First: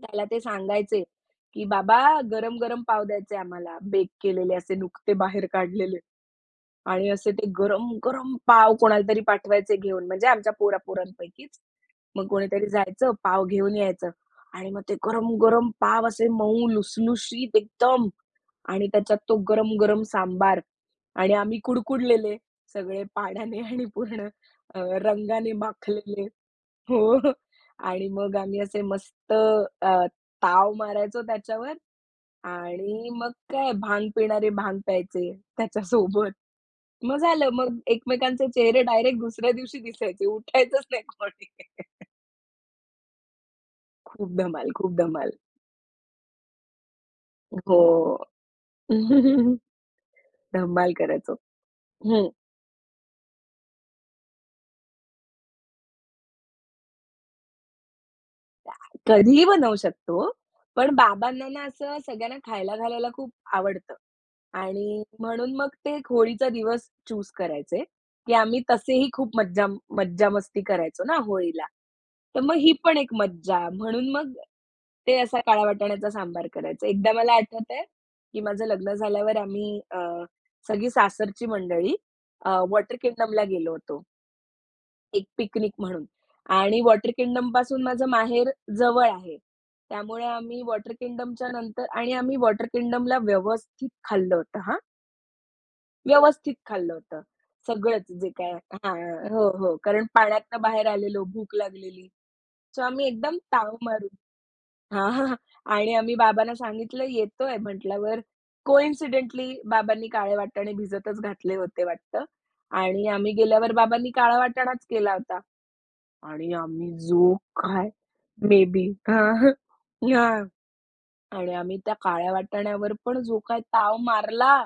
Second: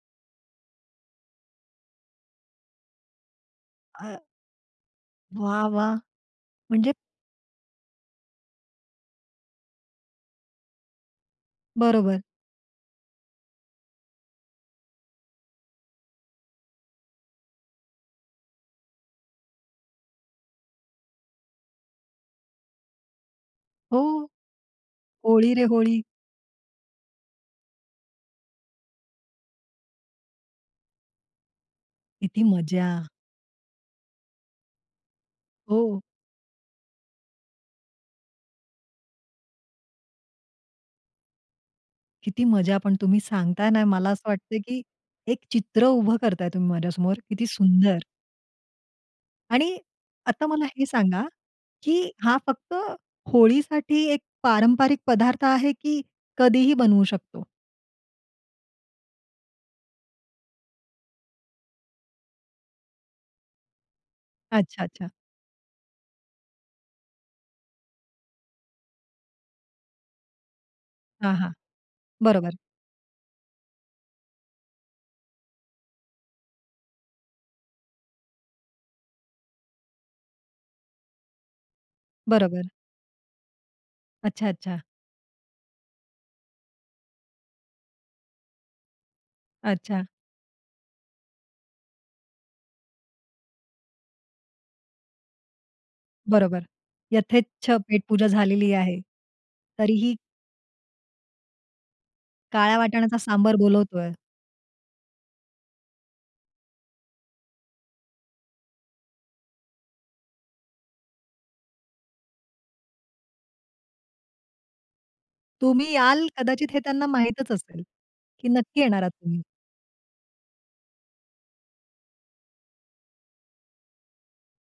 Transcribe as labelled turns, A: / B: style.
A: त्याला ते सांगायचे. की बाबा गरम-गरम पाव द्यायचंय आम्हाला बेक
B: अ.
A: केलेले असे नुकते बाहेर
B: वाह! वाह!
A: काढलेले.
B: म्हणजे.
A: आणि असे ते गरम-गरम पाव कोणालातरी पाठवायचे घेऊन म्हणजे आमच्या पोरा पोरांपैकीच.
B: बरोबर.
A: मग कोणीतरी जायचं पाव घेऊन यायचं. आणि मग ते गरम-गरम पाव असे मऊ लुसलुशीत एकदम आणि त्याच्यात तो गरम-गरम सांबार. आणि आम्ही कुडकुडलेले सगळे पाण्याने आणि
B: हो.
A: पूर्ण अ, रंगाने
B: होळी रे होळी.
A: माखलेले हो आणि मग आम्ही असे मस्त अ, ताव मारायचो त्याच्यावर
B: किती मजा.
A: आणि मग काय? भांग पिणारे भांग प्यायचे
B: हो.
A: त्याच्यासोबत. मग झालं मग एकमेकांचे चेहरे डायरेक्ट दुसऱ्या दिवशी दिसायचे. उठायचंच नाही कोणी.
B: किती मजा पण तुम्ही सांगताय ना मला असं
A: खूप
B: वाटतंय,
A: धमाल.
B: की
A: खूप धमाल.
B: एक चित्र उभं करताय तुम्ही माझ्यासमोर किती
A: हो.
B: सुंदर. आणि आता मला हे
A: धमाल
B: सांगा,
A: करायचो.
B: की
A: हं.
B: हा फक्त होळीसाठी एक पारंपरिक पदार्थ आहे, की कधीही बनवू शकतो?
A: [unintelligible] कधीही बनवू शकतो, पण बाबांना ना, असं सगळ्यांना खायला घालायला खूप आवडतं.
B: अच्छा,
A: आणि
B: अच्छा.
A: म्हणून मग ते एक होळीचा दिवस चूज़ करायचे. की आम्ही तसेही खूप मज्जा मज्जा मस्ती करायचो ना
B: हां, हां.
A: होळीला. तर मग
B: बरोबर.
A: ही पण एक मज्जा, म्हणून मग ते असा काळ वाटाण्याचा सांबार करायचे. एकदा मला आठवत आहे, की माझं लग्न झाल्यावर आम्ही अ, सगळी सासरची मंडळी अ,
B: बरोबर.
A: वॉटर किंगडमला गेलो होतो.
B: अच्छा, अच्छा.
A: एक पिकनिक म्हणून. आणि वॉटर किंगडम पासून माझं माहेर जवळ आहे.
B: अच्छा.
A: त्यामुळे आम्ही वॉटर किंगडमच्या नंतर आणि आम्ही वॉटर किंगडमला व्यवस्थित खाल्लं होतं हां. व्यवस्थित
B: बरोबर
A: खाल्लं होतं.
B: यथेच्छ पेट
A: सगळंच
B: पूजा
A: जे काय
B: झालेली
A: आहे
B: आहे.
A: हां, हो, हो. कारण
B: तरीही
A: पाण्यातनं बाहेर आलेलो भूक लागलेली.
B: काळ्या
A: सो आम्ही
B: वाटाणाचा
A: एकदम
B: सांबर
A: ताव
B: बोलवतोय.
A: मारून हां, हां. आणि आम्ही बाबांना सांगितलं येतोय म्हंटल्यावर कोइन्सिडेंटली बाबांनी काळे वाटाणे भिजतच घातले होते वाटतं. आणि आम्ही गेल्यावर बाबांनी काळा वाटाणाच केला होता.
B: तुम्ही याल
A: आणि
B: कदाचित हे
A: आम्ही
B: त्यांना
A: जो
B: माहितच असेल.
A: काय
B: की
A: मे
B: नक्की
A: बी
B: येणार आहात
A: हां,
B: तुम्ही.
A: हां. ना आणि आम्ही त्या काळ्या वाटाण्यावर पण जो काही ताव मारला.